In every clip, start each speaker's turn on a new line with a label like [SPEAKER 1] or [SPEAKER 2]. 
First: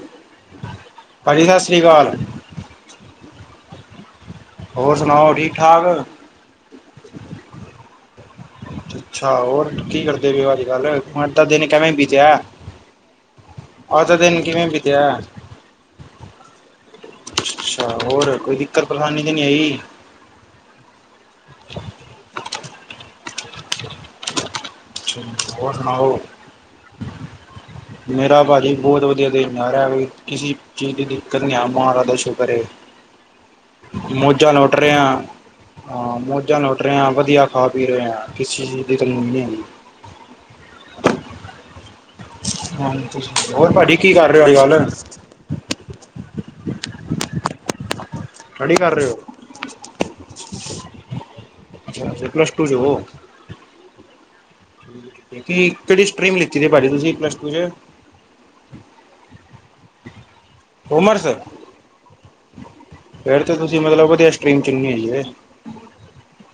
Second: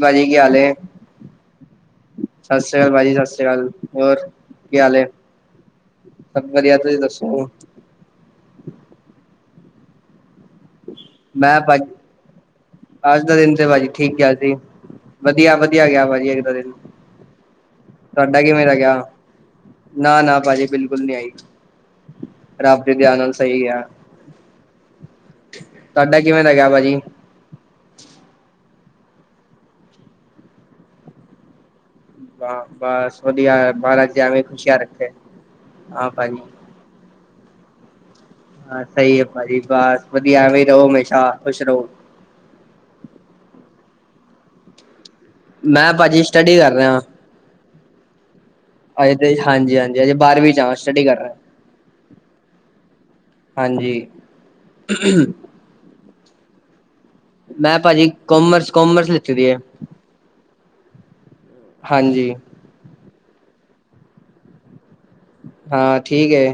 [SPEAKER 1] ਭਾਜੀ ਕੀ ਹਾਲ ਐ?
[SPEAKER 2] ਭਾਜੀ ਸਤਿ ਸ੍ਰੀ ਅਕਾਲ
[SPEAKER 1] ਸਤਿ ਸ਼੍ਰੀ ਅਕਾਲ ਭਾਜੀ ਸਤਿ ਸ਼੍ਰੀ ਅਕਾਲ ਹੋਰ? ਕੀ ਹਾਲ
[SPEAKER 2] ਹੋਰ
[SPEAKER 1] ਏ?
[SPEAKER 2] ਸਣਾਓ ਠੀਕ- ਠਾਕ?
[SPEAKER 1] ਸਭ ਵਧੀਆ ਤੁਸੀਂ ਦੱਸੋ?
[SPEAKER 2] ਅੱਛਾ ਹੋਰ, ਕੀ ਕਰਦੇ ਪਏ ਓ ਅੱਜ-ਕਲ੍ਹ ਅੱਜ ਦਾ
[SPEAKER 1] ਮੈਂ
[SPEAKER 2] ਦਿਨ ਕੈਵੇਂ
[SPEAKER 1] ਭਾਜੀ
[SPEAKER 2] ਬੀਤਿਆ?
[SPEAKER 1] ਅੱਜ ਦਾ ਦਿਨ ਤੇ ਭਾਜੀ
[SPEAKER 2] ਅੱਜ ਦਾ
[SPEAKER 1] ਠੀਕ ਗਿਆ
[SPEAKER 2] ਦਿਨ
[SPEAKER 1] ਸੀ
[SPEAKER 2] ਕਿਵੇਂ ਬੀਤਿਆ
[SPEAKER 1] ਵਧੀਆ-ਵਧੀਆ ਗਿਆ ਭਾਜੀ ਅੱਜ ਦਾ ਦਿਨ।
[SPEAKER 2] ਅੱਛਾ ਹੋਰ ਕੋਈ ਦਿੱਕਤ ਪਰੇਸ਼ਾਨੀ ਤੇ ਨਈ ਆਈ?
[SPEAKER 1] ਨਾ, ਨਾ ਭਾਜੀ ਬਿਲਕੁਲ ਨਹੀਂ ਆਈ, ਰੱਬ ਦੀ ਦਯਾ ਨਾਲ ਸਹੀ ਆ।
[SPEAKER 2] ਹੋਰ ਸਣਾਓ?
[SPEAKER 1] ਤੁਹਾਡਾ ਕਿਵੇਂ ਦਾ ਗਿਆ ਭਾਜੀ?
[SPEAKER 2] ਮੇਰਾ ਭਿਜੀ ਬਹੁਤ ਵਧੀਆ ਦਿਨ ਜਾ ਰਿਹਾ ਵੇ ਕਿਸੀ ਚੀਜ਼ ਦੀ ਦਿੱਕਤ ਨੀ ਹੈ ਮਹਾਰਜ ਜ ਸੁਕਰ ਏ,
[SPEAKER 1] ਵਾਹ ਬਸ ਵਧੀਆ ਮਹਾਰਾਜ ਜੀ ਐਵੇਂ
[SPEAKER 2] ਮੌਜਾਂ ਲੁੱਟ
[SPEAKER 1] ਖੁਸ਼ੀਆਂ
[SPEAKER 2] ਰਹੇ ਆ,
[SPEAKER 1] ਰੱਖੇ ਹਾਂ
[SPEAKER 2] ਆ
[SPEAKER 1] ਭਾਜੀ।
[SPEAKER 2] ਮੌਜਾਂ ਲੁਟ ਲੂਟ ਰਹੇ ਆ ਵਧੀਆ ਖਾ-ਪੀ ਰਹੇ ਆ।
[SPEAKER 1] ਹਾਂ ਸਹੀ ਐ ਭਾਜੀ ਬਾਸ ਵਧੀਆ ਐਵੇ ਰਹੋ ਹਮੇਸ਼ਾ, ਖੁਸ਼ ਰਹੋ।
[SPEAKER 2] ਹਾਂਜੀ ਹੋਰ ਭਾਜੀ ਕੀ ਕਰ ਰਹੇ ਹੋ ਅੱਜ-ਕੱਲ?
[SPEAKER 1] ਮੈਂ ਭਾਜੀ ਸਟੱਡੀ ਕਰ ਰਿਹਾ।
[SPEAKER 2] ਸਟੱਡੀ ਕਰ ਰਹੇ
[SPEAKER 1] ਹਜੇ
[SPEAKER 2] ਹੋ
[SPEAKER 1] ਤੇ, ਹਾਂਜੀ-ਹਾਂਜੀ ਹਜੇ ਬਾਰਵੀਂ ਚ ਆ ਸਟੱਡੀ ਕਰ ਰਿਹਾ।
[SPEAKER 2] ਅੱਛਾ, ਅੱਛਾ ਪਲੱਸ ਟੂ ਚ ਹੋਵੋ।
[SPEAKER 1] ਹਾਂਜੀ।
[SPEAKER 2] ਕਿ ਕਿਹੜੀ ਸਟਰੀਮ ਲਿੱਤੀ ਜੇ ਭਾਜੀ ਤੁਸੀ ਪਲਸ
[SPEAKER 1] ਮੈਂ ਭਾਜੀ ਜੀ ਕੋਮਰਸ-ਕੋਮਰਸ ਲਿੱਤੀ ਵੀ ਹੈ।
[SPEAKER 2] ਕੋਮਰਸ।
[SPEAKER 1] ਹਾਂਜੀ।
[SPEAKER 2] ਫੇਰ ਤਾਂ ਤੁਸੀਂ ਮਤਲਬ ਵਧੀਆ ਸਟਰੀਮ ਚੁਣੀ ਹੋਈ ਏ।
[SPEAKER 1] ਹਾਂ ਠੀਕ ਐ,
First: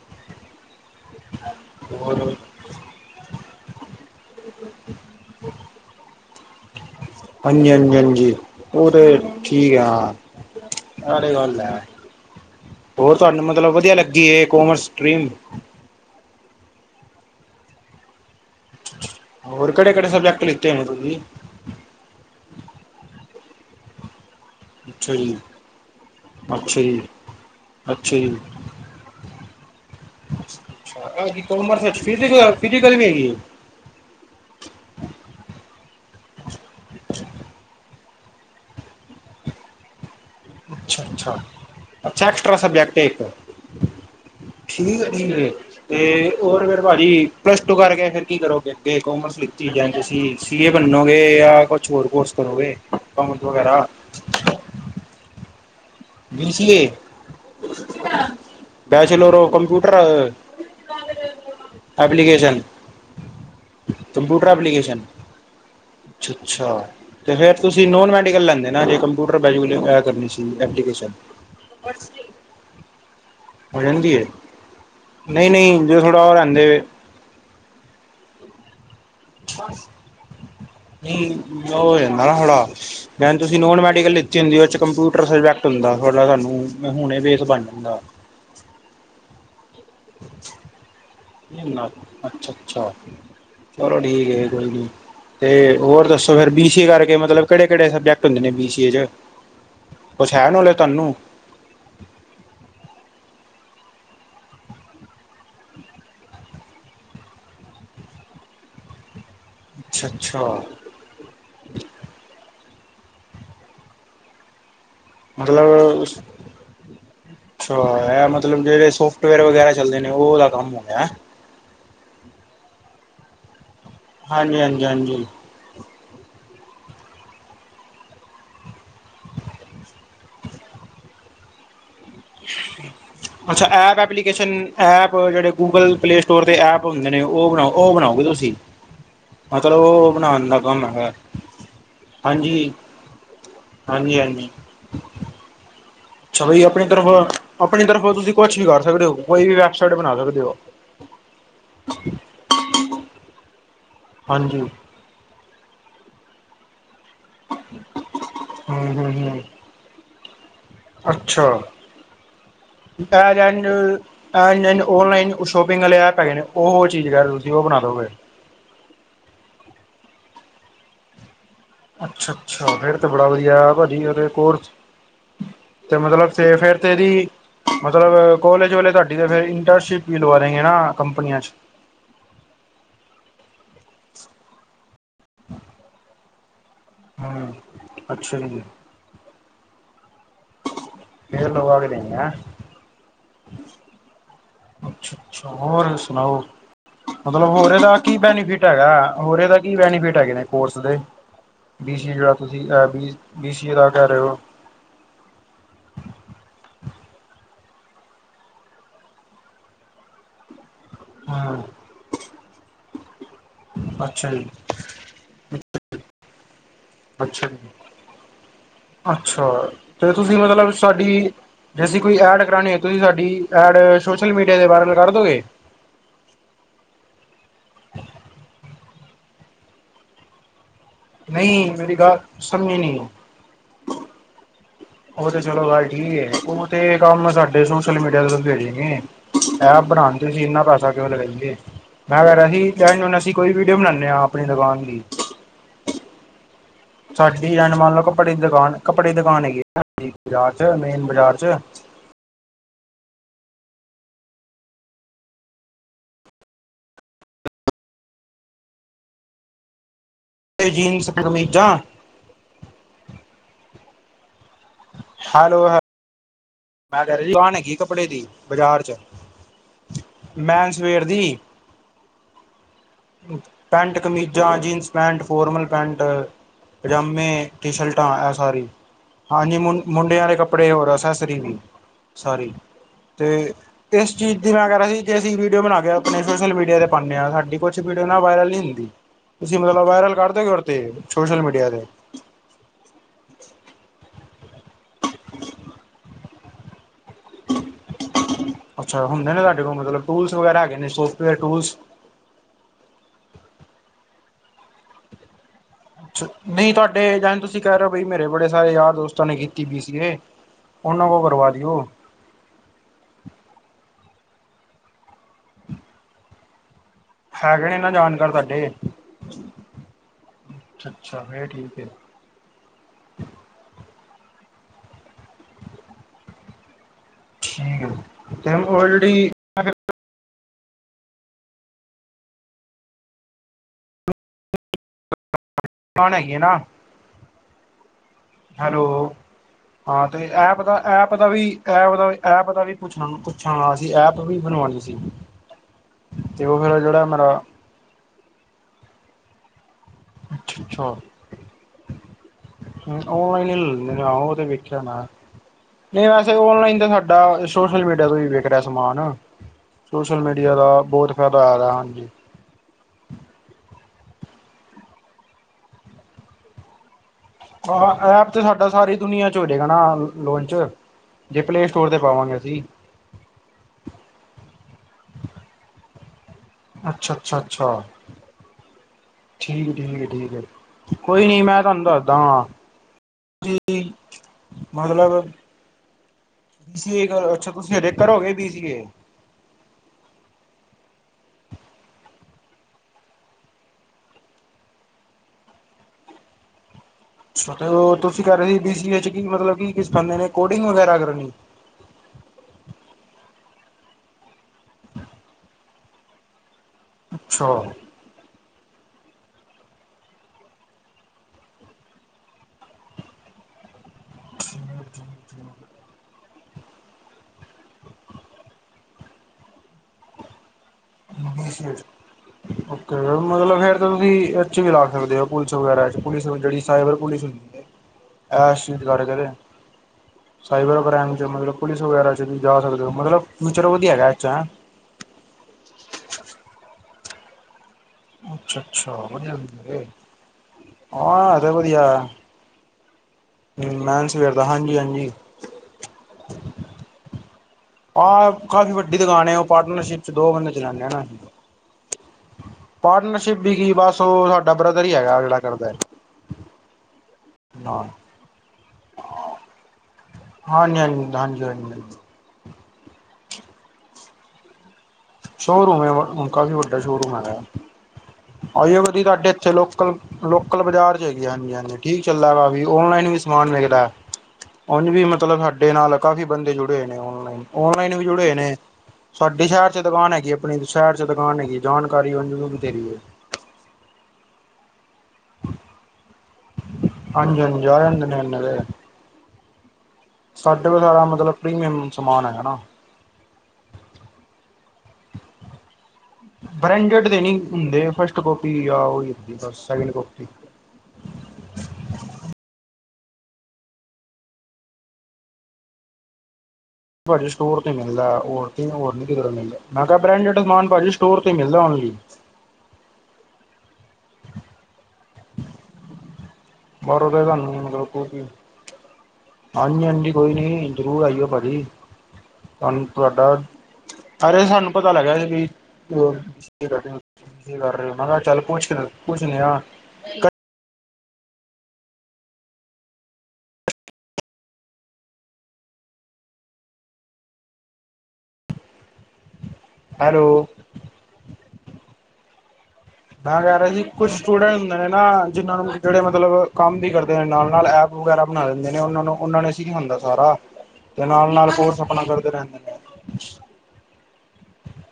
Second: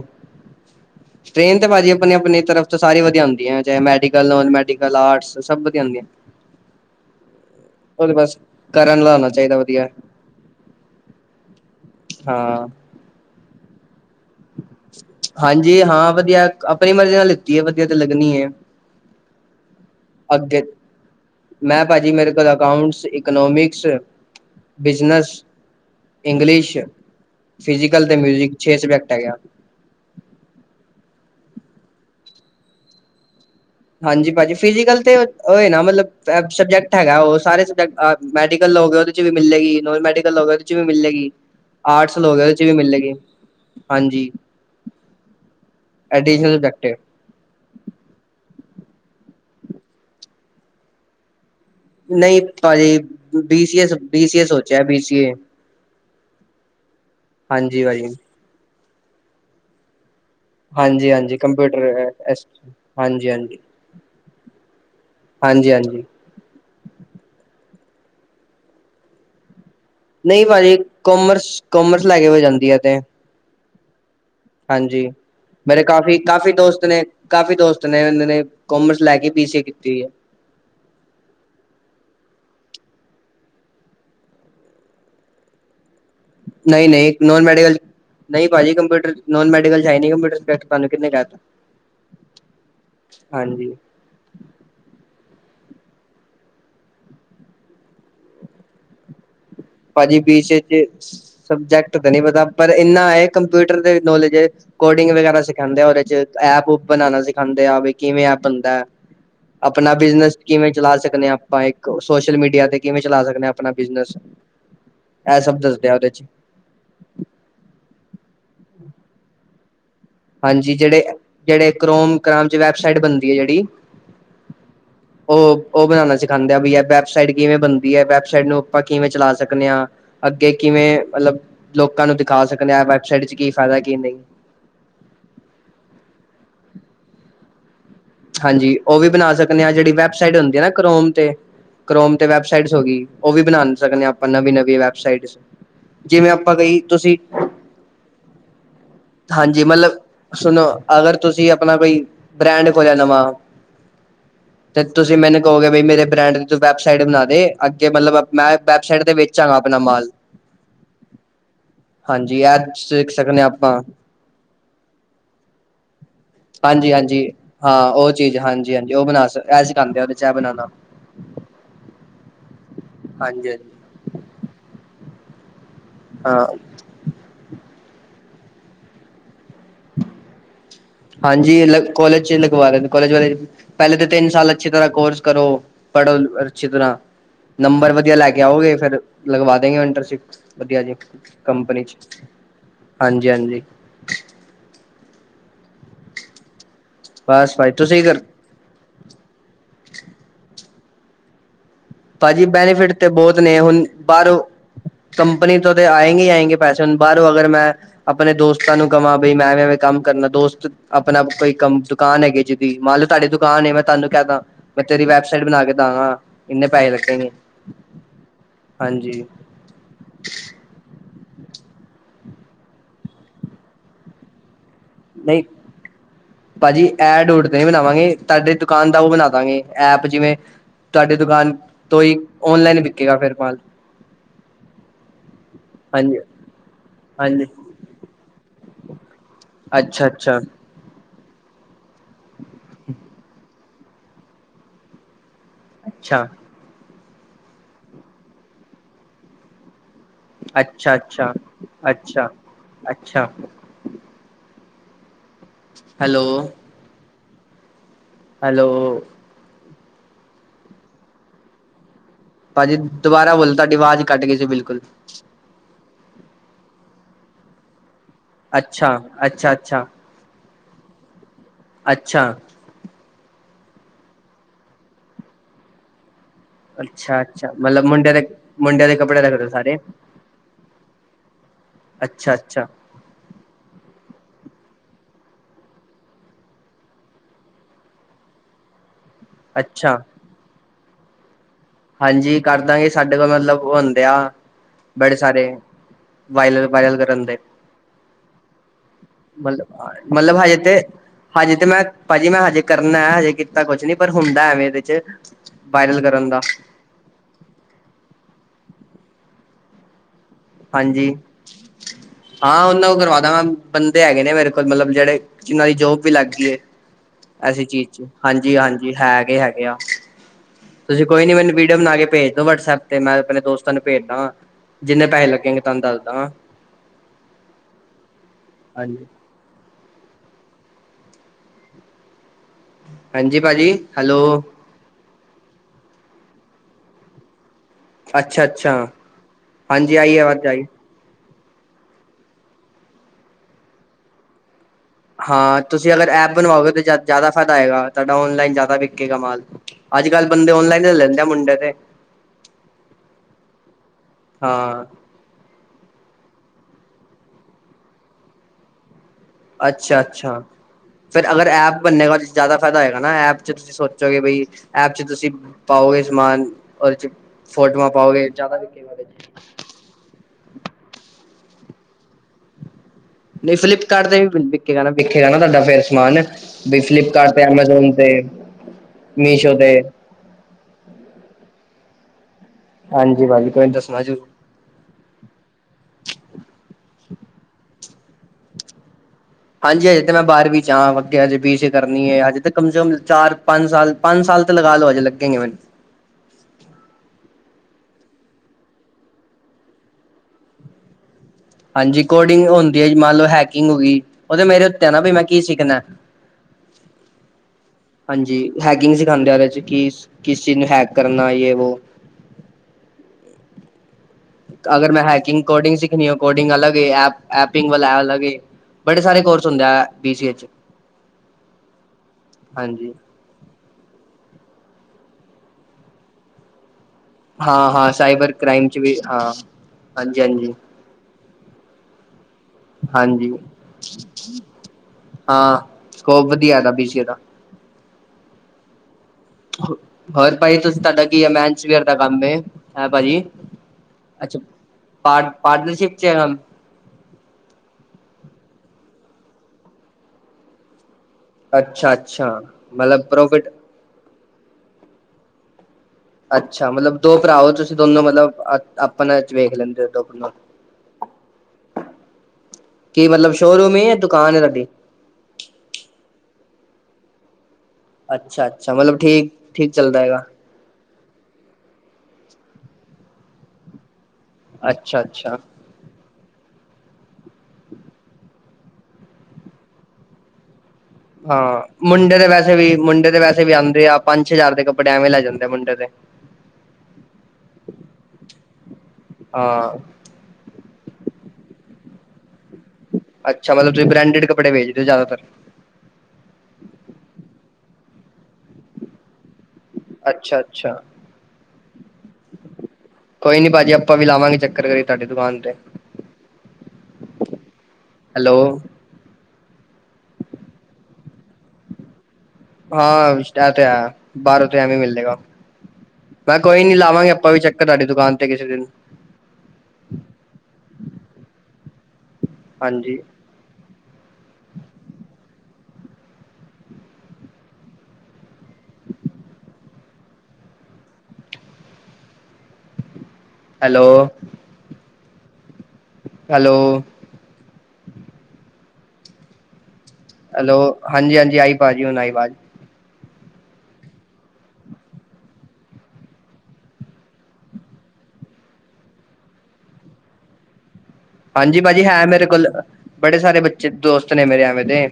[SPEAKER 1] ਸਟਰਿਮ ਤੇ ਭਾਜੀ ਆਪਣੀ-
[SPEAKER 2] ਹੋਰ ਹਾਂਜੀ
[SPEAKER 1] ਆਪਣੀ ਤਰਫ ਚ ਸਾਰੀ ਵਧੀਆ ਹੁੰਦੀ ਐ ਚਾਹੇ ਮੈਡੀਕਲ ਨੋਨ ਮੈਡੀਕਲ ਆਰਟਸ, ਸਭ ਵਧੀਆ ਹੁੰਦੀ ਐ।
[SPEAKER 2] ਹਾਂਜੀ, ਹਾਂਜੀ, ਹਾਂਜੀ
[SPEAKER 1] ਬਸ
[SPEAKER 2] ਉਹਤੇ
[SPEAKER 1] ਕਰਨ ਵਾਲਾ ਹੋਣਾ ਚਾਹੀਦਾ
[SPEAKER 2] ਠੀਕ
[SPEAKER 1] ਵਧੀਆ
[SPEAKER 2] ਆ। [unintelligible] ਗੱਲ ਐ
[SPEAKER 1] ਹਾਂ
[SPEAKER 2] ਹੋਰ ਤੁਹਾਨੂੰ ਮਤਲਬ ਵਧੀਆ ਲੱਗੀ ਐ ਕੋਮਰਸ ਸਟਰਿਮ
[SPEAKER 1] ਜੀ ਹਾਂ ਵਧੀਆ, ਆਪਣੀ ਮਰਜ਼ੀ ਨਾਲ ਲਿੱਤੀ ਐ ਵਧੀਆ ਤੇ ਲੱਗਨੀ ਐ।
[SPEAKER 2] ਹੋਰ ਕੇਹੜੇ- ਕੇਹੜੇ ਸਬਜੈਕਟ ਲਿਤੇ ਐ ਤੁਸੀ?
[SPEAKER 1] ਮੈਂ ਭਾਜੀ ਮੇਰੇ ਕੋਲ ਅਕਾਊਟਸ, ਇਕਨੋਮਿਕਸ
[SPEAKER 2] ਅੱਛਾ
[SPEAKER 1] ਬਿਜ਼ਨਸ,
[SPEAKER 2] ਜੀ
[SPEAKER 1] ਇੰਗਲਿਸ਼,
[SPEAKER 2] ਅੱਛਾ ਜੀ
[SPEAKER 1] ਫਿਜ਼ੀਕਲ ਤੇ
[SPEAKER 2] ਅੱਛਾ ਜੀ
[SPEAKER 1] ਮਿਊਜ਼ਿਕ ਛੇ ਸਬਜੈਕਟ ਹੈਗਾ ਆ
[SPEAKER 2] ਅੱਛਾ ਕਮਰਸ ਵਿਚ ਫਿਜ਼ੀਕਲ, ਫਿਜੀਕਲ ਵੀ ਹੈਗੀ
[SPEAKER 1] ਹਾਂਜੀ ਭਾਜੀ ਫਿਜੀਕਲ ਤੇ ਉਹ ਐ ਨਾ ਮਤਲਬ ਸਬਜੈਕਟ ਹੈਗਾ ਉਹ ਸਾਰੇ ਸਬਜੈਕਟ ਅ ਮੈਡੀਕਲ ਲਓਗੇ ਉਹਦੇ ਚ ਵੀ ਮਿਲਜੇਗੀ, ਨੋਨ ਮੈਡੀਕ ਕਲ ਲਓਗੇ ਉਦੇ ਚ ਵੀ
[SPEAKER 2] ਅੱਛਾ
[SPEAKER 1] ਮਿਲਜੇਗੀ
[SPEAKER 2] ਅੱਛਾ
[SPEAKER 1] ਆਰਟਸ
[SPEAKER 2] ਅੱਛਾ
[SPEAKER 1] ਲੋਗੇ ਉਦੇ
[SPEAKER 2] ਐਕਸਟਰਾ
[SPEAKER 1] ਚ ਵੀ
[SPEAKER 2] ਸਬਜੈਕਟ ਏ
[SPEAKER 1] ਮਿਲੇਗੀ
[SPEAKER 2] ਇੱਕ
[SPEAKER 1] ਹਾਂਜੀ
[SPEAKER 2] ਠੀਕ ਐ, ਠੀਕ ਐ, ਤੇ
[SPEAKER 1] ਐਡੀਸ਼ਨਲ
[SPEAKER 2] ਔਰ ਫੇਰ
[SPEAKER 1] ਸਬਜੈਕਟ ਏ
[SPEAKER 2] ਭਾਜੀ ਪਲਸ ਟੂ ਕਰਕੇ ਫੇਰ ਕੀ ਕਰੋਗੇ ਅੱਗੇ ਕੋਮਰਸ ਲਿੱਤੀ ਜੇ ਤੁਸੀਂ ਸੀ ਏ ਬਨੋਗੇ ਜਾਂ ਕੁ
[SPEAKER 1] ਨਹੀਂ ਭਾਜੀ ਬੀ ਸੀ ਏ, ਬੀ ਸੀ ਏ ਸੋਚਿਆ B C A
[SPEAKER 2] B C A
[SPEAKER 1] ਹਾਂਜੀ ਭਾਜੀ
[SPEAKER 2] ਬੈਚਲਰ ਆਫ ਕੰਪਿਊਟਰ
[SPEAKER 1] ਹਾਂਜੀ-ਹਾਂਜੀ ਕੰਪਿਊਟਰ ਐ
[SPEAKER 2] ਐਪਲੀਕੇਸ਼ਨ
[SPEAKER 1] ਹਾਂਜੀ-ਹਾਂਜੀ
[SPEAKER 2] ਕੰਪਿਊਟਰ ਐਪਲੀਕੇਸ਼ਨ
[SPEAKER 1] ਹਾਂਜੀ-ਹਾਂਜੀ
[SPEAKER 2] ਅੱਛਾ-ਅੱਛਾ ਤੇ ਫੇਰ ਤੁਸੀਂ ਨੋਨ ਮੈਡੀਕਲ ਲੈਂਦੇ ਨਾ ਕੰਪਿਊਟਰ ਬੈਚਲਰ ਐ ਕਰਨੀ ਸੀ ਐਪਲੀਕੇਸਨ
[SPEAKER 1] ਕੋਮਰਸ-ਕੋਮਰਸ ਲੈ ਕੇ ਹੋ ਜਾਂਦੀ ਐ ਐਹ ਤੇ
[SPEAKER 2] ਹੋ ਜਾਂਦੀ ਐ
[SPEAKER 1] ਹਾਂਜੀ ਮੇਰੇ ਕਾਫ਼ੀ-ਕਾਫ਼ੀ
[SPEAKER 2] ਰਹਿੰਦੇ
[SPEAKER 1] ਦੋਸਤ ਨੇ ਕਾਫ਼ੀ ਦੋਸਤ ਨੇ ਉਹਨਾਂ ਨੇ ਕੋਮਰਸ ਲੈ ਕੇ ਬੀ ਸੀ ਏ ਕੀਤੀ ਹੋਈ ਹੈ
[SPEAKER 2] ਨਹੀਂ ਹੋ ਜਾਂਦਾ [unintelligible] ਭੈਣ ਤੁਸੀਂ ਨੋਨ ਮੈਡੀਕਲ ਲਿੱਤੀ ਹੁੰਦੀਂ ਉਹ ਚ, ਕੰਪਿਊਟਰ ਸਬਜੈ ਹੁੰਦਾ ਥੋੜਾਂ ਸਾਂਨੂੰ
[SPEAKER 1] ਨਹੀਂ ਨਹੀਂ
[SPEAKER 2] ਹੁਣੇ ਬੇਸ
[SPEAKER 1] ਨੋਨ
[SPEAKER 2] ਬਣ
[SPEAKER 1] ਮੈਡੀਕਲ
[SPEAKER 2] ਜਾਂਦਾਂ।
[SPEAKER 1] ਨਹੀਂ ਭਾਜੀ ਕੰਪਿਊਟਰ ਨੋਨ ਮੈਡੀਕਲ ਚ ਹੈ ਨੀਂ ਕੰਪਿਊਟਰ ਸਬਜੈਕਟ ਤੁਹਾਂਨੂੰ ਕਿੰਨੇਂ ਕਹਿਤਾ।
[SPEAKER 2] ਅੱਛਾ -ਅੱਛਾ
[SPEAKER 1] ਹਾਂਜੀ
[SPEAKER 2] ਚਲੋਂ ਠੀਕ ਐ ਕੋਈ ਨੀਂ। ਤੇ ਹੋਰ ਦੱਸੋ ਫੇਰ ਬੀ ਸੀ ਏ ਕਰਕੇ ਮਤਲਬ ਕਿਹੜੇ -ਕਿਹੜੇ ਸਬਜੈਕਟ ਹੁੰਦੇ ਨੇ ਬੀ ਸੀ ਏ ਚ
[SPEAKER 1] ਭਾਜੀ
[SPEAKER 2] ਕੁਛ
[SPEAKER 1] ਬੀ
[SPEAKER 2] ਹੈ
[SPEAKER 1] ਸੀ ਏ
[SPEAKER 2] ਨੌਲੇਜ
[SPEAKER 1] ਚ,
[SPEAKER 2] ਤੁਹਾਨੂੰ
[SPEAKER 1] ਸਬਜੈਕਟ ਤੇ ਨੀ ਪਤਾ, ਪਰ ਏਨਾਂ ਏਂ, ਕੰਪਿਊਟਰ ਦੇ ਨੌਲੇਜ ਕੋਡਿੰਗ ਵਗ਼ੈਰਾ। ਸਿਖਾਉਂਦੇ ਆ ਉਹਦੇ ਚੋ, ਐਪ ਉਪ ਬਣਾਣਾ ਸਿਖਾਂਦੇ ਆ ਵੀ ਕਿਵੇਂ ਐਪ ਬਣਦਾ। ਆਪਣਾਂ
[SPEAKER 2] ਅੱਛਾ
[SPEAKER 1] ਬਿਜਨਸ
[SPEAKER 2] ਅੱਛਾ
[SPEAKER 1] ਕਿਵੇਂ ਚਲਾ ਸਕਦੇ ਆ। ਮਾਈਕ ਸੋਸ਼ਲ ਮੀਡੀਆ ਤੇ, ਕਿਵੇਂ ਚਲਾ ਸਕਦੇ ਆ ਆਪਣਾ ਬਿਜ਼ਨਸ।
[SPEAKER 2] ਮਤਲਬ, ਅੱਛਾ ਐ ਮਤਲਬ ਜਿਹੜੇ ਸੋਫਟਵੇਅਰ ਵਗ਼ੈਰਾ। ਚੱਲਦੇ ਨੇਂ ਉਹ
[SPEAKER 1] ਹਾਂਜੀ ਜਿਹੜੇ- ਜਿਹੜੇ ਕ੍ਰੋਮ ਕ੍ਰਾਮ ਚ ਵੈਬਸਾਈਟ ਬਣਦੀ ਐ ਜਿਹੜੀ
[SPEAKER 2] ਹਾਂਜੀ -ਹਾਂਜੀ -ਹਾਂਜੀ।
[SPEAKER 1] ਉਹ- ਓ ਬਣਾਣਾ ਸਿਖਾਂਦੇ ਆ ਵੈਬਸਾਇਟ ਕਿਵੇਂ ਬਣਦੀ ਐ, ਵੈਬਸਾਇਟ ਨੂੰ ਆਪਾਂ ਕਿਵੇਂ ਚਲਾ ਸਕਨੇ ਆ। ਅੱਗੇ ਕਿਵੇਂ ਮਤਲਬ ਲੋਕਾਂ ਨੂੰ ਦਿਖਾ ਸਕਨੇ ਆ ਵੈਬਸਾਈਟਾਂ ਚ, ਕੀ
[SPEAKER 2] ਅੱਛਾ
[SPEAKER 1] ਫਾਇਦਾ ਕੀ
[SPEAKER 2] ਐਪ
[SPEAKER 1] ਨਹੀਂ।
[SPEAKER 2] ਐਪਲੀਕੇਸ਼ਨ ਐਪ ਜਿਹੜੇ ਗੂਗਲ ਪਲੇਅ ਸਟੋਰ ਦੇ ਐਪ ਹੁੰਦੇ ਨੇ ਉਹ ਬਣਾਓ। ਉਹ ਬਣਾਓਗੇ ਤੁਸੀਂ
[SPEAKER 1] ਹਾਂਜੀ ਉਹ ਵੀ ਬਣਾ ਸਕਨੇ ਆ,
[SPEAKER 2] ਮਤਲਬ
[SPEAKER 1] ਜਿਹੜੀ
[SPEAKER 2] ਉਹ
[SPEAKER 1] ਵੈਬਸਾਇਟ
[SPEAKER 2] ਬਣਾਉਣ ਦਾ
[SPEAKER 1] ਹੁੰਦੀਂ ਆ ਨਾ
[SPEAKER 2] ਕੰਮ
[SPEAKER 1] ਕ੍ਰੋਮ
[SPEAKER 2] ਹੈਗਾ
[SPEAKER 1] ਤੇ ਕੋਮ ਤੇ
[SPEAKER 2] ਹਾਂਜੀ
[SPEAKER 1] ਵੈਬਸਾਇਟਸ ਹੋਗੀ ਉਹ ਵੀ ਬਣਾ ਸਕਨੇ ਆ
[SPEAKER 2] ਹਾਂਜੀ
[SPEAKER 1] ਆਪਾਂ
[SPEAKER 2] ਹਾਂਜੀ
[SPEAKER 1] ਨਵੀਂ-ਨਵੀਂ ਵੈਬਸਾਈਟਸ। ਜਿਵੇਂ
[SPEAKER 2] ਅੱਛਾ
[SPEAKER 1] ਆਪਾਂ
[SPEAKER 2] ਬਈ
[SPEAKER 1] ਗਈ
[SPEAKER 2] ਆਪਣੀ
[SPEAKER 1] ਤੁਸੀਂ
[SPEAKER 2] ਤਰਫ ਆਪਣੀ ਤਰਫੋਂ ਤੁਸੀਂ ਕੁੱਛ ਵੀ ਕਰ ਸਕਦੇ ਔ।
[SPEAKER 1] ਹਾਂਜੀ ਮਤਲਬ ਸੁਣੋ ਅਗਰ ਤੁਸੀਂ ਆਪਣਾ ਕੋਈ ਬ੍ਰੈਂਡ ਖੋਲ੍ਹਿਆ ਨਵਾਂ
[SPEAKER 2] ਹਾਂਜੀ।
[SPEAKER 1] ਤੇ ਤੁਸੀਂ ਮੈਨੂੰ ਕਹੋਗੇ, ਵੀ ਮੇਰੇ ਬ੍ਰੈਂਡ ਦੀ ਵੈਬਸਾਇਟ ਬਣਾਂ ਦੇ, ਅੱਗੇ ਮਤਲਬ ਮੈਂ
[SPEAKER 2] ਹੂੰ
[SPEAKER 1] ਵੈਬਸਾਈਟਾਂ
[SPEAKER 2] ਹੂੰ
[SPEAKER 1] ਤੇ
[SPEAKER 2] ਹੂੰ
[SPEAKER 1] ਵਿੱਚ ਹੈਗਾ। ਆਪਣਾਂ ਮਾਲ,
[SPEAKER 2] ਅੱਛਾ
[SPEAKER 1] ਹਾਂਜੀ ਐਹ ਦੇਖ ਸਕਦੇ ਆ ਆਪਾਂ
[SPEAKER 2] ਐਂਜ -ਐਂਜ ਔਨਲਾਈਨ ਸ਼ੋਪਿੰਗ ਵਾਲੇ ਐਪ ਹੈਗੇ ਨੇ। ਉਹ
[SPEAKER 1] ਹਾਂਜੀ-
[SPEAKER 2] ਚੀਜ਼
[SPEAKER 1] ਹਾਂਜੀ
[SPEAKER 2] ਕਹਿ ਰਹੇ ਤੁਸੀਂ
[SPEAKER 1] ਹਾਂ
[SPEAKER 2] ਬਣਾ ਦੋਗੇ
[SPEAKER 1] ਉਹ ਚੀਜ਼ ਹਾਂਜੀ। ਹਾਂਜੀ ਜ਼ੋ ਬਣਾਂ, ਐਜ ਕਰਦੇ ਆ ਉਹਦੇ ਚ ਐਹ ਬਣਾਣਾ।
[SPEAKER 2] ਅੱਛਾ- ਅੱਛਾ ਫੇਰ ਤੇ ਬੜਾ
[SPEAKER 1] ਹਾਂਜੀ-ਹਾਂਜੀ
[SPEAKER 2] ਵਧੀਆਂ ਭਾਜੀ ਇਹਦੇ ਕੋਰਸ। ਤੇ ਮਤਲਬ
[SPEAKER 1] ਹਾਂ
[SPEAKER 2] ਫੇਰ- ਫੇਰ ਤੇ ਏਦੀ ਮਤਲਬ ਕਾਲੇਜ ਵਾਲ਼ੇ ਤੁਹਾਡੀ ਤੇ ਫਿਰ ਇੰਟਰਸ਼ਿਪ ਲਵਾ ਦੇਗੇ ਨਾ ਕੰਪਨੀਆਂ ਵਿਚ।
[SPEAKER 1] ਕਾਲੇਜ ਚ ਲਗਵਾ ਰੇ ਨੇ ਕਾਲੇਜ ਵਾਲ਼ੇ। ਪਹਿਲੇ ਤੇ ਤਿੰਨ ਸਾਲ ਅੱਛੀ ਤਰ੍ਹਾਂ ਕੋਰਸ ਕਰੋ, ਪੜ੍ਹੋ ਅੱਛੀ ਤਰ੍ਹਾਂ
[SPEAKER 2] ਹੂੰ
[SPEAKER 1] ਨੰਬਰ ਵਧੀਆਂ ਲੈ
[SPEAKER 2] ਅੱਛਾ
[SPEAKER 1] ਕੇ
[SPEAKER 2] ਜੀ
[SPEAKER 1] ਆਓਗੇ ਫੇਰ ਲਗਵਾ ਦੇਣਗੇ ਇੰਟਰਨਸ਼ਿਪ ਵਧੀਆਂ ਜੀ
[SPEAKER 2] ਫੇਰ ਲਵਾ
[SPEAKER 1] ਕੰਪਨੀ
[SPEAKER 2] ਕੇ
[SPEAKER 1] ਚ
[SPEAKER 2] ਦੇਣੀ ਹੈ
[SPEAKER 1] ਹਾਂਜੀ- ਹਾਂਜੀ।
[SPEAKER 2] ਅੱਛਾ- ਅੱਛਾ ਹੋਰ ਸੁਣਾਓ ਮਤਲਬ
[SPEAKER 1] ਬਸ
[SPEAKER 2] ਹੋਰ
[SPEAKER 1] ਭਾਜੀ
[SPEAKER 2] ਇਹਦਾ
[SPEAKER 1] ਤੁਸੀਂ
[SPEAKER 2] ਕੀ
[SPEAKER 1] ਕਰ
[SPEAKER 2] ਬੈਨੀਫਿਟ ਹੈਗਾ ਹੋਰ ਇਹਦਾ ਕੀ ਬੈਨੀਫਿਟ ਹੈਗੇ ਨੇ ਕੋਰਸ ਦੇ ਬੀ ਸੀ ਦਾ
[SPEAKER 1] ਭਾਜੀ
[SPEAKER 2] ਤੁਸੀਂ ਐਹ
[SPEAKER 1] ਬੈਨੀਫਿਟ
[SPEAKER 2] ਬੀ ਸੀ ਦਾ ਕਹਿ ਰਹੇ ਔ।
[SPEAKER 1] ਕੰਪਨੀ ਤੋਂ ਤੇ ਆਏਂਗੇ ਹੀ ਆਏਂਗੇ ਪੈਸੇ, ਹੁਣ ਬਾਹਰੋਂ ਅਗਰ ਮੈਂ ਆਪਣੇ ਦੋਸਤਾਂ ਨੂੰ ਕਵਾਂ ਬਈ ਮੈਂ ਵੀ ਐਵੇਂ- ਐਵੇਂ ਕੰਮ ਕਰਨਾਂ ਦੋਸਤ ਆਪਣਾ ਕੋਈ
[SPEAKER 2] ਹੂੰ
[SPEAKER 1] ਕੰਮ ਦੁਕਾਨ ਹੈਗੀ ਜਿਦੀ, ਮੰਨ ਲਓ ਤੁਹਾਡੀ ਦੁਕਾਨ ਮੈਂ ਤੁਹਾਨੂੰ ਕਹਿ
[SPEAKER 2] ਅੱਛਾ
[SPEAKER 1] ਦਾਂ
[SPEAKER 2] ਜੀ
[SPEAKER 1] ਮੈਂ ਤੇਰੀ ਵੈਬਸਾਇਟ ਬਣਾ ਕੇ ਦਵਾਂਗਾ, ਏਨੇ ਪੈਸੇ ਲ
[SPEAKER 2] ਅੱਛਾ ਜੀ ਅੱਛਾ ਤੇ ਤੁਸੀਂ ਮਤਲਬ ਸਾਡੀ ਜੇ ਅਸੀਂ ਕੋਈ ਐਡ ਕਰਾਉਣੀ ਐ, ਤੁਸੀਂ ਸਾਡੀ ਐਡ ਸੋਸ਼ਲ ਮੀਡੀਆ ਤੇ ਵਾਇਰਲ ਕਰ ਦੋਗੇ
[SPEAKER 1] ਨਹੀਂ। ਭਾਜੀ ਐਡ ਉੱਡ ਤੇ ਬਣਾਵਾਂਗੇ ਤੁਹਾਡੇ ਦੁਕਾਨ ਦਾ ਉਹ ਬਣਾ ਦਾਂਗੇ ਐਪ ਜਿਵੇਂ ਤੁਹਾਡੇ ਦੁਕਾਨ
[SPEAKER 2] ਨਹੀਂ ਮੇਰੀ
[SPEAKER 1] ਤੋਂ ਈ
[SPEAKER 2] ਗੱਲ ਸਮਝੀ
[SPEAKER 1] ਔਨਲਾਈਨ
[SPEAKER 2] ਨਹੀਂ
[SPEAKER 1] ਵਿਕੇਗਾ ਫੇਰ ਮਾਲ
[SPEAKER 2] ਉਹ ਤੇ ਚਲੋ ਗੱਲ ਠੀਕ
[SPEAKER 1] ਹਾਂਜੀ
[SPEAKER 2] ਏ ਉਹ ਤੇ ਇਹ ਕੰਮ
[SPEAKER 1] ਹਾਂਜੀ
[SPEAKER 2] ਸਾਡੇ ਸੋਸ਼ਲ ਮੀਡੀਆ ਤੇ ਹੋ ਜੇਗੇਨੇ। ਐਪ
[SPEAKER 1] ਅੱਛਾ
[SPEAKER 2] ਬਣਾਂਣ ਚ
[SPEAKER 1] ਅੱਛਾ
[SPEAKER 2] ਅਸੀ ਇਨਾ ਪੈਸਾ ਕਿਉਂ ਲਗਾਈ ਏ। ਮੈਂ ਕਹਿ ਰਿਹਾ ਸੀ ਕੀ ਹੁਣ ਅਸੀਂ ਕੋਈ ਵੀਡੀਓ ਬਣਾਉਂਦੇ ਹਾਂ ਆਪਣੀ ਦੁਕਾਨ ਦੀ
[SPEAKER 1] ਅੱਛਾ।
[SPEAKER 2] ਸਾਡੀ ਐਂਜ ਮੰਨ ਲੋ ਕੱਪੜੇ ਦੀ ਦੁਕਾਨ ਕੱਪੜੇ ਦੀ ਦੁਕਾਨ ਹੈਗੀ ਆ ਬਾਜ਼ਾਰ ਚ
[SPEAKER 1] ਅੱਛਾ
[SPEAKER 2] ਮੇਨ
[SPEAKER 1] ਅੱਛਾ
[SPEAKER 2] ਬਾਜ਼ਾਰ ਚ
[SPEAKER 1] ਅੱਛਾ, ਅੱਛਾ। ਹੈਲੋ, ਹੈਲੋ,
[SPEAKER 2] ਏ ਜੀਨਸ ਅਪਣ ਕਮੀਜ਼ਾਂ
[SPEAKER 1] ਭਾਜੀ ਦੁਬਾਰਾ ਬੋਲ ਤੁਹਾਡੀ ਆਵਾਜ਼ ਕੱਟ ਗਈ ਸੀ ਬਿਲਕੁਲ।
[SPEAKER 2] ਹੈਲੋ ਹੈ- ਮੈਂ ਕਿਹਾ ਰਿਹਾ ਸੀ ਦੁਕਾਨ ਹੈਗੀ ਕੱਪੜੇ ਦੀ ਬਜ਼ਾਰ
[SPEAKER 1] ਅੱਛਾ,
[SPEAKER 2] ਚ,
[SPEAKER 1] ਅੱਛਾ, ਅੱਛਾ,
[SPEAKER 2] ਮੈਨਸ ਵੀਅਰ ਦੀ।
[SPEAKER 1] ਅੱਛਾ।
[SPEAKER 2] ਪੈਂਟ ਕਮੀਜ਼ਾਂ, ਜੀਨਸ ਪੈਂਟ, ਫੋਰਮਲ ਪੈਂਟ,
[SPEAKER 1] ਅੱਛਾ,
[SPEAKER 2] ਪਜਾਮੇ,
[SPEAKER 1] ਅੱਛਾ
[SPEAKER 2] ਟੀ
[SPEAKER 1] ਮਤਲਬ ਮੁੰਡਿਆਂ ਦੇ
[SPEAKER 2] ਸ਼ਰਟਾਂ ਇਹ ਸਾਰੀ
[SPEAKER 1] ਮੁੰਡਿਆਂ ਦੇ ਕੱਪੜੇ ਰੱਖਦੇ ਹੋ
[SPEAKER 2] ਹਾਂਜੀ
[SPEAKER 1] ਸਾਰੇ
[SPEAKER 2] ਮੁੰਡਿਆਂ ਦੇ ਕੱਪੜੇ ਹੋਰ ਅਸੈਸਰੀ ਵੀ
[SPEAKER 1] ਅੱਛਾ,
[SPEAKER 2] ਸਾਰੀ,
[SPEAKER 1] ਅੱਛਾ।
[SPEAKER 2] ਤੇ ਤੇ ਇਸ ਚੀਜ਼ ਦੀ ਮੈਂ ਕਹਿ ਰਿਹਾ ਸੀ ਜੇ ਅਸੀਂ ਵੀਡੀਓ ਬਣਾ ਕੇ ਆਪਣੇ ਸੋਸ਼ਲ ਮੀਡੀਆ ਤੇ ਪਾਂਨੇ ਆ ਸਾਡੀ ਕੁਛ ਵੀਡੀਓ ਨਾ ਵਾਇਰਲ ਨੀ ਹੁੰ- ਤੁਸੀਂ ਮਤਲਬ
[SPEAKER 1] ਅੱਛਾ,
[SPEAKER 2] ਵਾਇਰਲ ਕਰ ਦੋਗੇ ਉਦੇ ਤੇ ਸੋਸ਼ਲ ਮੀਡੀਆ ਤੇ।
[SPEAKER 1] ਹਾਂਜੀ ਕਰਦਾਂਗੇ ਸਾਡੇ ਕੋਲ ਮਤਲਬ ਉਹ ਹੁੰਦੇ ਆ, ਬੜੇ ਸਾਰੇ ਵਾਇਰਲ- ਵਾਇਰਲ ਕਰ ਕਰਨ ਦੇ
[SPEAKER 2] ਅੱਛਾ ਹੁੰਦੇ ਨੇ ਤੁਹਾਡੇ ਕੋਲ ਟੂਲਸ
[SPEAKER 1] ਮਤਲਬ ਹਜੇ
[SPEAKER 2] ਵਗੈਰਾ ਹੈਗੇ
[SPEAKER 1] ਤੇ-
[SPEAKER 2] ਨੇ ਸੋਫਟਵੇਅਰ
[SPEAKER 1] ਹਜੇ ਤੇ
[SPEAKER 2] ਟੂਲਸ
[SPEAKER 1] ਮੈਂ ਭਾਜੀ ਮੈਂ ਹਜੇ ਕਰਨਾ ਏ ਹਜੇ ਕੀਤਾ ਕੁਛ ਨੀ ਪਰ ਹੁੰਦਾ ਐਵੇਂ ਇਹਦੇ ਵਿਚ
[SPEAKER 2] ਨਹੀਂ ਤੁਹਾਡੇ ਜਾ ਤੁਸੀਂ ਕਹਿ ਰਹੇ ਹੋ ਬਈ ਮੇਰੇ ਬੜੇ ਸਾਰੇ ਯਾਰ ਦੋਸਤਾਂ ਨੇ ਕੀਤੀ, ਬੀ ਸੀ ਏ।
[SPEAKER 1] ਹਾਂਜੀ।
[SPEAKER 2] ਉਹਨਾਂ ਕੋਲ ਕਰਵਾ ਦਿਓ
[SPEAKER 1] ਹਾਂ ਉਹਨਾਂ ਕੋਲੋ ਕਰਵਾ ਦਾਂਗਾ ਬੰਦੇ ਹੈਗੇ ਨੇ ਮੇਰੇ ਕੋਲ ਮਤਲਬ ਜਿਹੜੇ ਜਿਨਾਂ ਦੀ ਜੋਬ ਵੀ ਲੱਗ ਗਈ ਐ। ਐਸੀ
[SPEAKER 2] ਹੈਗੇ ਨੇ
[SPEAKER 1] ਚੀਜ਼
[SPEAKER 2] ਨਾ
[SPEAKER 1] ਚ,
[SPEAKER 2] ਜਾਣਕਾਰ
[SPEAKER 1] ਹਾਂਜੀ-
[SPEAKER 2] ਤੁਹਾਡੇ
[SPEAKER 1] ਹਾਂਜੀ ਹੈਗੇ- ਹੈਗੇ ਆ।
[SPEAKER 2] ਅੱਛਾ
[SPEAKER 1] ਤੁਸੀਂ
[SPEAKER 2] ਅੱਛਾ
[SPEAKER 1] ਕੋਈ ਨੀ
[SPEAKER 2] ਫੇਰ
[SPEAKER 1] ਮੈਨੂੰ ਵੀਡੀਓ
[SPEAKER 2] ਠੀਕ ਹੈ
[SPEAKER 1] ਬਣਾ ਕੇ ਭੇਜ ਦਿਓ ਵਟਸਐਪ ਤੇ ਮੈਂ ਆਪਣੇ ਦੋਸਤਾਂ ਨੂੰ ਭੇਜ ਦਾਂਗਾ ਜਿੰਨੇ ਪੈਹੇ ਲੱਗੇਂਗੇ ਤਹਨੂੰ ਦੱਸ ਦਾਂਗਾ।
[SPEAKER 2] ਠੀਕ ਐ, ਤੇ
[SPEAKER 1] ਹਾਂਜੀ
[SPEAKER 2] ਔਲਰੇਡੀ
[SPEAKER 1] ਹਾਂਜੀ ਭਾਜੀ, ਹੈਲੋ
[SPEAKER 2] ਕੌਣ ਹੈਗੀ ਐ ਨਾ।
[SPEAKER 1] ਅੱਛਾ ਅੱਛਾ
[SPEAKER 2] ਹੈਲੋ
[SPEAKER 1] ਹਾਂਜੀ
[SPEAKER 2] ਹਾਂ
[SPEAKER 1] ਆਈ
[SPEAKER 2] ਤੁਸੀ
[SPEAKER 1] ਆਵਾਜ਼
[SPEAKER 2] ਐਪ
[SPEAKER 1] ਆਈ
[SPEAKER 2] ਦਾ ਐਪ ਦਾ ਵੀ, ਐਪ ਦਾ ਐਪ ਦਾ ਵੀ, ਪੁੱਛਾਂ ਪੁੱਛਾਂਗਾ ਅਸੀਂ ਐਪ ਵੀ ਬਣਵਾਣੀ
[SPEAKER 1] ਹਾਂ ਤੁਸੀਂ ਅਗਰ ਐਪ ਬਣਵਾਓਗੇ ਤਾਂ
[SPEAKER 2] ਜਿਹੜਾ
[SPEAKER 1] ਜਾਦਾ
[SPEAKER 2] ਮੇਰਾ
[SPEAKER 1] ਫਾਇਦਾ ਹੋਏਗਾ ਤੁਹਾਡਾ ਔਨਲਾਈਨ ਜ਼ਿਆਦਾ ਵਿਕੇੇਗਾ ਮਾਲ। ਅੱਜ ਕੱਲ ਬੰਦੇ ਔਨਲਾਈਨ ਲੈ ਲੈਂਦੇ ਆ ਮੁੰਡੇ ਤੇ।
[SPEAKER 2] ਹੂੰ, ਓਨਲਾਈਨ ਈ ਲੇ ਲੈਂਨੇ, ਆ ਉਹ ਤੇ ਵੇਖਿਆ
[SPEAKER 1] ਹਾਂ
[SPEAKER 2] ਮੈ। ਨਹੀਂ ਵੈਸੇ ਓਨਲਾਈਨ ਤਾਂ ਸਾਡਾ, ਸੋਸ਼ਲ ਮੀਡੀਆ ਤੋਂ ਵੀ ਵਿਕ ਰਿਹਾ ਸਮਾਨ।
[SPEAKER 1] ਅੱਛਾ-
[SPEAKER 2] ਸੋਸ਼ਲ
[SPEAKER 1] ਅੱਛਾ,
[SPEAKER 2] ਮੀਡੀਆ ਦਾ ਬਹੁਤ
[SPEAKER 1] ਫੇਰ
[SPEAKER 2] ਫਾਇਦਾ
[SPEAKER 1] ਅਗਰ
[SPEAKER 2] ਆ ਰਿਹਾ
[SPEAKER 1] ਐਪ ਬਣਨੇ
[SPEAKER 2] ਹਾਂਜੀ
[SPEAKER 1] ਬਾਦ, ਜਾਦਾ ਫਾਇਦਾ ਹੋਏਗਾ ਨਾ, ਐਪ 'ਚ, ਤੁਸੀਂ ਸੋਚੋਗੇ ਬਈ ਐਪ 'ਚ ਤੁਸੀਂ ਤਾਂ ਉਹੀ ਸਮਾਨ ਉ ਚ, ਫੋਟੋਆਂ
[SPEAKER 2] ਹਾਂ
[SPEAKER 1] ਪਾਓਗੇ
[SPEAKER 2] ਐਪ ਤੇ
[SPEAKER 1] ਜ਼ਿਆਦਾ
[SPEAKER 2] ਸਾਡਾ
[SPEAKER 1] ਵਿਕੇਗਾ
[SPEAKER 2] ਸਾਰੀ
[SPEAKER 1] ਉਹਦੇ
[SPEAKER 2] ਦੁਨੀਆਂ ਚ ਹੋਜੇਗਾ ਨਾ। ਲੋਨਚ, ਜੇ ਪਲੇ ਸਟੋਰ ਤੇ ਪਾਵਾਂਗੇ ਅਸੀਂ।
[SPEAKER 1] ਨਹੀਂ ਫਲਿੱਪਕਾਰਟ ਤੇ ਵੀ ਵਿਕੇਗਾ ਨਾ -ਵਿਕੇਗਾ ਨਾ ਤੁਹਾਡਾ ਫੇਰ ਸਮਾਨ। ਬਈ
[SPEAKER 2] ਅੱਛਾ
[SPEAKER 1] ਫਲੀਪਕਾਰਟ
[SPEAKER 2] ਅੱਛਾ
[SPEAKER 1] ਤੇ,
[SPEAKER 2] ਅੱਛਾ
[SPEAKER 1] ਐਮਾਜ਼ੋਨ ਤੇ, ਮੀਸ਼ੋ ਤੇ।
[SPEAKER 2] ਨਈ ਠੀਕ ਹੈ। ਕੋਈ ਨੀ ਮੈਂ ਤੁਆਨੂੰ ਦੱਸਦਾ ਵਾਂ।
[SPEAKER 1] ਹਾਂਜੀ ਭਾਜੀ ਕੋਈ ਨੀ ਦੱਸਣਾ ਜ਼ੁ
[SPEAKER 2] ਮਤਲਬ, ਬੀ ਸੀ ਏ ਕਰ ਅੱਛਾ ਤੁਸੀਂ ਹਜੇ ਕਰੋਗੇ ਬੀ ਸੀ ਏ?
[SPEAKER 1] ਹਾਂਜੀ ਅਜੇ ਤੇ ਮੈਂ ਬਾਰਵੀ ਚ ਆਂ, ਅੱਗੇ ਹਜੇ ਬੀ ਸੀ ਏ ਕਰਨੀ ਏ, ਹਜੇ ਤੇ ਕਮ ਸੇ ਕਮ ਚਾਰ ਪੰਜ ਸਾਲ ਪੰਜ ਸਾਲ ਤੇ ਲਗਾ ਲਓ ਅਜੇ ਲੱਗੇਗੇ ਮੈਨੂੰ।
[SPEAKER 2] ਛ ਤੇ ਓਹ ਤੁਸੀ ਕੇਹ ਰਏ ਸੀ ਬੀ ਸੀ ਏ ਚ ਕੀ ਮਤਲਬ ਕੀ-ਕੀ ਸਿੱਖਾਂਦੇ ਨੇ ਕੋਡਿੰਗ ਵਗੈਰਾ ਕਰਨੀ?
[SPEAKER 1] ਹਾਂਜੀ ਕੋਡਿੰਗ ਹੁੰਦੀ ਏ, ਮੰਨ ਲਓ ਹੈਕਿੰਗ ਹੋ ਗਈ, ਉਹ ਦੇ ਮੇਰੇ ਉੱਤੇ ਆ ਨਾ, ਬੀ ਮੈਂ ਕੀ ਸਿੱਖਣਾ ਏ?
[SPEAKER 2] ਅੱਛਾ।
[SPEAKER 1] ਹਾਂਜੀ, ਹੈਕਿੰਗ ਸਿਖਾਂਦੇ ਆ ਉਹਦੇ ਚ ਕਿਸ, ਕਿਸ ਚੀਜ਼ ਨੂੰ ਹੈਕ ਕਰਨਾ ਯੇ ਵੋ। ਅਗਰ ਮੈਂ ਹੈਕਿੰਗ ਕੋਡਿੰਗ ਸਿੱਖਣੀ, ਓਹ ਕੋਡਿੰਗ ਅਲਗ ਏ, ਐਪ ਐਪਿੰਗ ਵਾਲਾ ਐ ਅਲਗ ਏ। ਬੜੇ ਸਾਰੇ ਕੋਰਸ ਹੁੰਦਾ ਐ ਬੀ ਸੀ ਏ ਚ।
[SPEAKER 2] ਹੂੰ-ਹੂੰ ਕੇ,
[SPEAKER 1] ਹਾਂਜੀ
[SPEAKER 2] ਓਕੇ। ਮਤਲਬ ਫੇਰ ਤੇ ਤੁਸੀਂ ਏਹ ਚ ਵੀ ਲਗ ਸਕਦੇ ਹੋ, ਪੁਲਿਸ ਵਗੈਰਾ ਚ। ਪੁਲਿਸ ਓਹ ਜੇਹੜੀ ਸਾਈਬਰ ਪੁਲਿਸ ਹੁੰਦੀ,
[SPEAKER 1] ਹਾਂ ਹਾਂ ਸਾਈਬਰ ਕ੍ਰਾਈਮ
[SPEAKER 2] ਐਸ਼
[SPEAKER 1] ਚ ਵੀ
[SPEAKER 2] ਜਿਗਾਰੇ
[SPEAKER 1] ਹਾਂ
[SPEAKER 2] ਤੇਰੇ।
[SPEAKER 1] ਹਾਂਜੀ ਹਾਂਜੀ
[SPEAKER 2] ਸਾਈਬਰ ਕਰੈਮ ਚ ਮਤਲਬ ਪੁਲਿਸ ਵਗੈਰਾ ਚ ਵੀ ਜਾ ਸਕਦੇ ਹੋ, ਮਤਲਬ ਫਿਊਚਰ ਵਧੀਆ ਹੈਗਾ ਏਹਦੇ ਚ ਹੈਂ?
[SPEAKER 1] ਆਂ ਸਕੋਪ ਵਧੀਆ ਹੈਗਾ ਬੀ ਸੀ ਏ ਦਾ।
[SPEAKER 2] ਅੱਛਾ-ਅੱਛਾ ਵਧੀਆ ਰੂਲ ਏ,
[SPEAKER 1] ਹੋਰ ਭਾਜੀ ਤੁਸੀਂ ਤੁਹਾਡਾ ਕੀ ਹੈ
[SPEAKER 2] ਹਾਂ ਐ ਤੇ ਵਧੀਆ
[SPEAKER 1] ਮੈਨਸਵੀਅਰ ਦਾ ਕੰਮ ਏ ਹੈਂ ਭਾਜੀ
[SPEAKER 2] ਏ। ਮੈਂ ਵੀ ਸਵੇਰ
[SPEAKER 1] ਅੱਛਾ
[SPEAKER 2] ਦਾ, ਹਾਂਜੀ-ਹਾਂਜੀ।
[SPEAKER 1] ਪਾਰਟ ਪਾਰਟਨਰਸ਼ਿਪ ਚ ਹੈ ਕੰਮ
[SPEAKER 2] ਆਂ ਕਾਫ਼ੀ ਵੱਡੀ ਦੁਕਾਨ ਏ, ਉਹ ਪਾਰਟਨਰਸ਼ਿਪ ਚ ਦੋ ਬੰਦੇ ਚਲਾਨੇ ਆ ਨਾ ਅ
[SPEAKER 1] ਅੱਛਾ-ਅੱਛਾ।
[SPEAKER 2] ਪਾਰਟਨਰਸ਼ਿਪ ਵੀ ਕੀ, ਬਾਸ ਓਹ ਸਾਡਾ ਬ੍ਰਦਰ ਈ ਹੈਗਾ ਅਗਲਾ ਕਰਦਾ ਹੈ।
[SPEAKER 1] ਅੱਛਾ ਮਤਲਬ ਦੋ ਭਰਾ ਔ ਤੁਸੀਂ ਦੋਨੋ ਮਤਲਬ ਅ ਆਪਣੇ ਚ ਵੇਖ ਲੈਂਦੇ ਹੋ ਡੋਕੁਮੇ
[SPEAKER 2] [unintelligible] ਹਾਂਜੀ-ਹਾਜੀ-ਹਾਂਜੀ।
[SPEAKER 1] ਕੀ ਮਤਲਬ ਸ਼ੋਅਰੂਮ ਏ ਯਾ ਦੁਕਾਨ ਏ ਤੁਹਾਡੀ?
[SPEAKER 2] ਸ਼ੋਅਰੂਮ ਏ ਹੁਣ, ਹੁਣ ਕਾਫੀ ਵੱਡਾ ਸ਼ੋਰੂਮ ਹੈਗਾ ਏ।
[SPEAKER 1] ਅੱਛਾ ਅੱਛਾ ਮਤਲਬ
[SPEAKER 2] ਆਯੁਰਵੇਦੀ ਤੁਆਡੇ
[SPEAKER 1] ਠੀਕ
[SPEAKER 2] ਏਥੇ
[SPEAKER 1] ਠੀਕ
[SPEAKER 2] ਲੋਕਲ
[SPEAKER 1] ਚੱਲਦਾ ਹੈਗਾ
[SPEAKER 2] ਕਲ ਬਾਜ਼ਾਰ ਚ ਹੈਗੀ, ਹਾਂਜੀ-ਹਾਂਜੀ ਠੀਕ ਚੱਲਦਾ ਕਾਫੀ, ਓਨਲਾਈਨ ਵੀ ਸਮਾਨ ਵਿਕਦਾ ਏ। ਉਂਝ
[SPEAKER 1] ਅੱਛਾ
[SPEAKER 2] ਵੀ
[SPEAKER 1] ਅੱਛਾ
[SPEAKER 2] ਮਤਲਬ ਸਾਡੇ ਨਾਲ ਕਾਫੀ ਬੰਦੇ ਜੁੜੇ ਹੋਏ ਨੇ ਓਨਲਾਈਨ, ਓਨਲਾਈਨ ਵੀ ਜੁੜੇ ਹੋਏ ਨੇ। ਸਾਡੇ ਸ਼ੇਹਰ ਚ ਦੁਕਾਨ ਹੈਗੀ ਅਪਣੇ ਸ਼ੇਹਰ ਚ ਤ
[SPEAKER 1] ਹਾਂ, ਮੁੰਡੇ ਤੇ ਵੈਸੇ ਵੀ, ਮੁੰਡੇ ਦੇ ਵੈਸੇ ਵੀ ਆਂਦੇ ਆ। ਪੰਜ ਛੇ ਹਜ਼ਾਰ ਦੇ ਕੱਪੜੇ ਐਵੇਂ ਈ ਲੈ ਜਾਂਦੇ ਮੁੰਡੇ ਦੇ।
[SPEAKER 2] ਹਾਂਜੀ-ਹਾਂਜੀ, ਆ ਜਾਂਦੇ ਨੇ ਇੰਨੇ ਦੇ।
[SPEAKER 1] ਹਾਂ।
[SPEAKER 2] ਸਾਡੇ ਕੋਲ ਸਾਰਾ ਮਤਲਬ ਪ੍ਰੀਮੀਅਮ ਸਮਾਨ ਹੈਗਾ ਨਾ।
[SPEAKER 1] ਅੱਛਾ ਮਤਲਬ ਤੁਸੀਂ ਬਰੈਂਡਿਡ ਕੱਪੜੇ ਵੇਚਦੇ ਔ ਜਾਦਾਤਰ?
[SPEAKER 2] ਬਰੈਂਡਿਡ ਤੇ ਨੀ ਹੁੰਦੇ, ਫਸਟ ਕੋਪੀ ਯਾ ਓਹੀ ਹੁੰਦੀ ਬਸ ਸੈਕਿੰਡ ਕੋਪੀ।
[SPEAKER 1] ਅੱਛਾ ਅੱਛਾ। ਕੋਈ ਨੀ ਭਾਜੀ ਅਪਾਂ ਵੀ ਲਾਵਾਂਗੇ ਚੱਕਰ ਕਦੀ ਤਾਡੀ ਦੁਕਾਨ ਤੇ।
[SPEAKER 2] ਤੁਹਾਡੇ ਸਟੋਰ ਤੇ ਮਿਲਦਾ ਐ
[SPEAKER 1] ਹੈਲੋ
[SPEAKER 2] ਔਰ ਨੀ ਹੋਰ ਨੀ ਕਿਧਰੇ ਮਿਲਦਾ। ਮੈਂ ਕੇਆ ਬਰੈਂਡਿਡ ਸਮਾਨ ਭਾਜੀ ਸਟੋਰ ਤੋਂ ਈ ਮਿਲਦਾ ਓਨਲੀ।
[SPEAKER 1] ਹਾਂ ਐਹ ਤੇ ਐ, ਬਾਰੋਂ ਤੇ ਐਵੇਂ ਈ ਮਿਲੇਗਾ। ਮੈਂ ਕੋਈ ਨੀ ਲਾਵਾਂਗੇ
[SPEAKER 2] ਬਾਹਰੋਂ
[SPEAKER 1] ਆਪਾਂ ਵੀ ਚੱਕਰ ਤੁਹਾਡੀ ਦੁਕਾਨ ਤੇ ਕਿਸੇ ਦਿਨ
[SPEAKER 2] ਹਾਂਜੀ-ਹਾਂਜੀ ਕੋਈ ਨੀ ਜਰੂਰ ਆਈਓ ਭਾਜੀ ਤੁਾਨ
[SPEAKER 1] ਹਾਂਜੀ
[SPEAKER 2] ਤੁਹਾਡਾ ਅਰੇ ਸਾਨੂੰ ਪਤਾ ਲੱਗਿਆ ਹੀ। ਕੀ ਕਰ ਰਏ ਹੋ ਮੈਂ ਕਿਆ ਚੱਲ ਪੁੱਛ ਪੁੱਛਣੇ ਆਂ।
[SPEAKER 1] ਹੈਲੋ ਹੈਲੋ ਹੈਲੋ ਹਾਂਜੀ-ਹਾਂਜੀ ਆਈ ਭਾਜੀ ਹੁਣ ਆਈ ਵਾਜ਼
[SPEAKER 2] ਮੈਂ ਕੈ ਰਿਆ ਹੀ ਕੁਛ ਸਟੂਡੈਂਟ ਹੁੰਦੇ ਨੇ ਨਾ ਜਿਹਨਾਂ ਨੂੰ ਜੇੜੇ ਮਤਲਬ ਕੰਮ ਵੀ ਕਰਦੇ ਨੇ ਨਾਲ-ਨਾਲ ਐਪ ਵਗੈਰਾ ਬਣਾ ਲੈਂਦੇ ਨੇ ਉਨਾਂ ਨੂੰ ਉਨਾਂ ਨੇ ਸਿਖ ਨਾ ਹੁੰਦਾ ਸਾਰਾ ਤੇ ਨਾਲ-ਨਾਲ
[SPEAKER 1] ਹਾਂਜੀ
[SPEAKER 2] ਕੋਰਸ
[SPEAKER 1] ਭਾਜੀ
[SPEAKER 2] ਆਪਨਾ
[SPEAKER 1] ਹੈ ਮੇਰੇ
[SPEAKER 2] ਕਰਦੇ
[SPEAKER 1] ਕੋਲ
[SPEAKER 2] ਰੈਂਦੇ ਨੇ।
[SPEAKER 1] ਬੜੇ ਸਾਰੇ ਬੱਚੇ ਦੋਸਤ ਨੇ ਮੇਰੇ ਐਵੇਂ ਦੇ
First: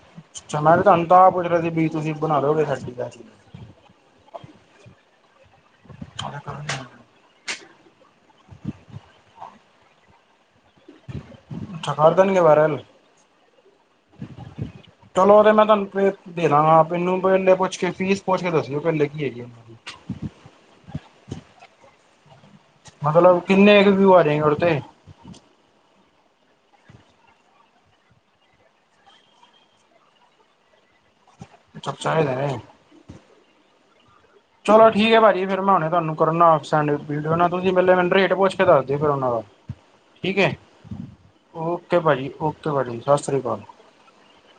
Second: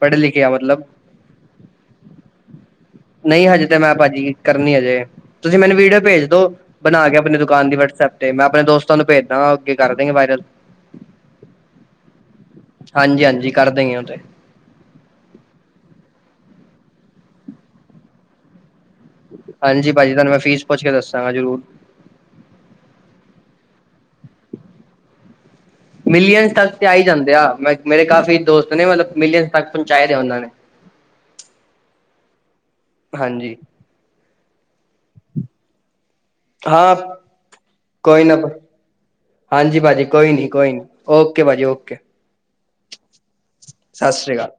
[SPEAKER 1] ਪੜ੍ਹੇ ਲਿਖੇ ਆ
[SPEAKER 2] ਅੱਛਾ ਮੈਂ
[SPEAKER 1] ਮਤਲਬ
[SPEAKER 2] ਤੁਹਾਨੂੰ ਤਾਂ ਆਪ ਪੁੱਛ ਰਿਹਾ ਸੀ ਵੀ ਤੁਸੀਂ ਬਣਾ ਦੋਗੇ ਸਾਡੀ
[SPEAKER 1] ਨਈ ਹਜੇ ਤੇ ਮੈਂ ਭਾਜੀ ਕਰਨੀ ਅਜੇ ਤੁਸੀਂ ਮੈਨੂੰ ਵੀਡੀਓ ਭੇਜ ਦੋ ਬਣਾ ਕੇ ਆਪਣੇ ਤੋ ਦੁਕਾਨ ਦੀ ਵਟਸਐਪ ਤੇ ਮੈਂ ਆਪਣੇ ਦੋਸਤਾਂ ਨੂੰ ਭੇਜਦਾਂਗਾ ਅੱਗੇ ਕਰ ਦਾਂਗੇ ਵਾਇਰਲ
[SPEAKER 2] ਕਰ ਦੇਣਗੇ ਵਾਇਰਲ
[SPEAKER 1] ਹਾਂਜੀ-ਹਾਂਜੀ ਕਰ ਦੇਂਗੇ ਓ ਤੇ
[SPEAKER 2] ਹਾਂਜੀ ਚਲੋ ਉਦੇ ਮੈਂ ਤੁਹਾਨੂੰ ਦੇ ਦਾਂਗਾਾਂ ਮੈਨੂੰ ਪੈਲੇ ਪੁੱਛ ਕੇ ਫੀਸ ਪੁੱਛ ਕੇ ਦੱਸਿਓ ਪੈਲੇ ਕੀ ਹੈਗੀ ਏ।
[SPEAKER 1] ਹਾਂਜੀ ਭਾਜੀ ਮੈਂ ਤੁਹਾਨੂੰ ਫੀਸ ਪੁੱਛ ਕੇ ਦੱਸਾਂਗਾ ਜ਼ਰੂਰ
[SPEAKER 2] ਮਤਲਬ ਕਿੰਨੇ ਕੁ ਵਿਊ ਆ ਜਾਏਗੇ ਉਦੇ ਤੇ
[SPEAKER 1] ਮਿਲੀਅਨਸ ਤੱਕ ਤੇ ਆਈ ਜਾਂਦੇ ਆ ਮੇਰੇ ਕਾਫੀ ਦੋਸਤ ਨੇ ਮਤਲਬ ਮਿਲੀਅਨ ਤੱਕ ਪਹੁੰਚਾਏ ਦੇ ਆ ਉਨਾਂ ਨੇ।
[SPEAKER 2] ਅੱਛਾ ਚਾਹੇ ਲੇਂ ਆਈ।
[SPEAKER 1] ਹਾਂਜੀ
[SPEAKER 2] ਚਲੋ ਠੀਕ ਭਾਜੀ ਫਿਰ ਮੈਂ ਹੁਣੇ ਤੁਹਾਨੂੰ ਕਰਨਾ ਸੈਂਡ
[SPEAKER 1] ਹਾਂ
[SPEAKER 2] ਵੀਡੀਓ ਨਾ ਤੁਸੀਂ ਪੈਲੇ ਮੈਨੂੰ
[SPEAKER 1] ਕੋਈ
[SPEAKER 2] ਰੇਟ
[SPEAKER 1] ਨਾ
[SPEAKER 2] ਪੁੱਛ ਕੇ ਦੱਸ ਦੇ ਫਿਰ ਉਨਾਂ ਦਾ
[SPEAKER 1] ਹਾਂਜੀ ਭਾਜੀ ਕੋਈ
[SPEAKER 2] ਠੀਕ
[SPEAKER 1] ਨੀ
[SPEAKER 2] ਹੈ।
[SPEAKER 1] ਕੋਈ ਨੀ ਓ
[SPEAKER 2] ਓਕੇ ਭਾਜੀ ਓਕੇ ਭਾਜੀ ਸਤਿ ਸ਼੍ਰੀ ਅਕਾਲ।
[SPEAKER 1] ਸਤਿ ਸ਼੍ਰੀ ਅਕਾਲ।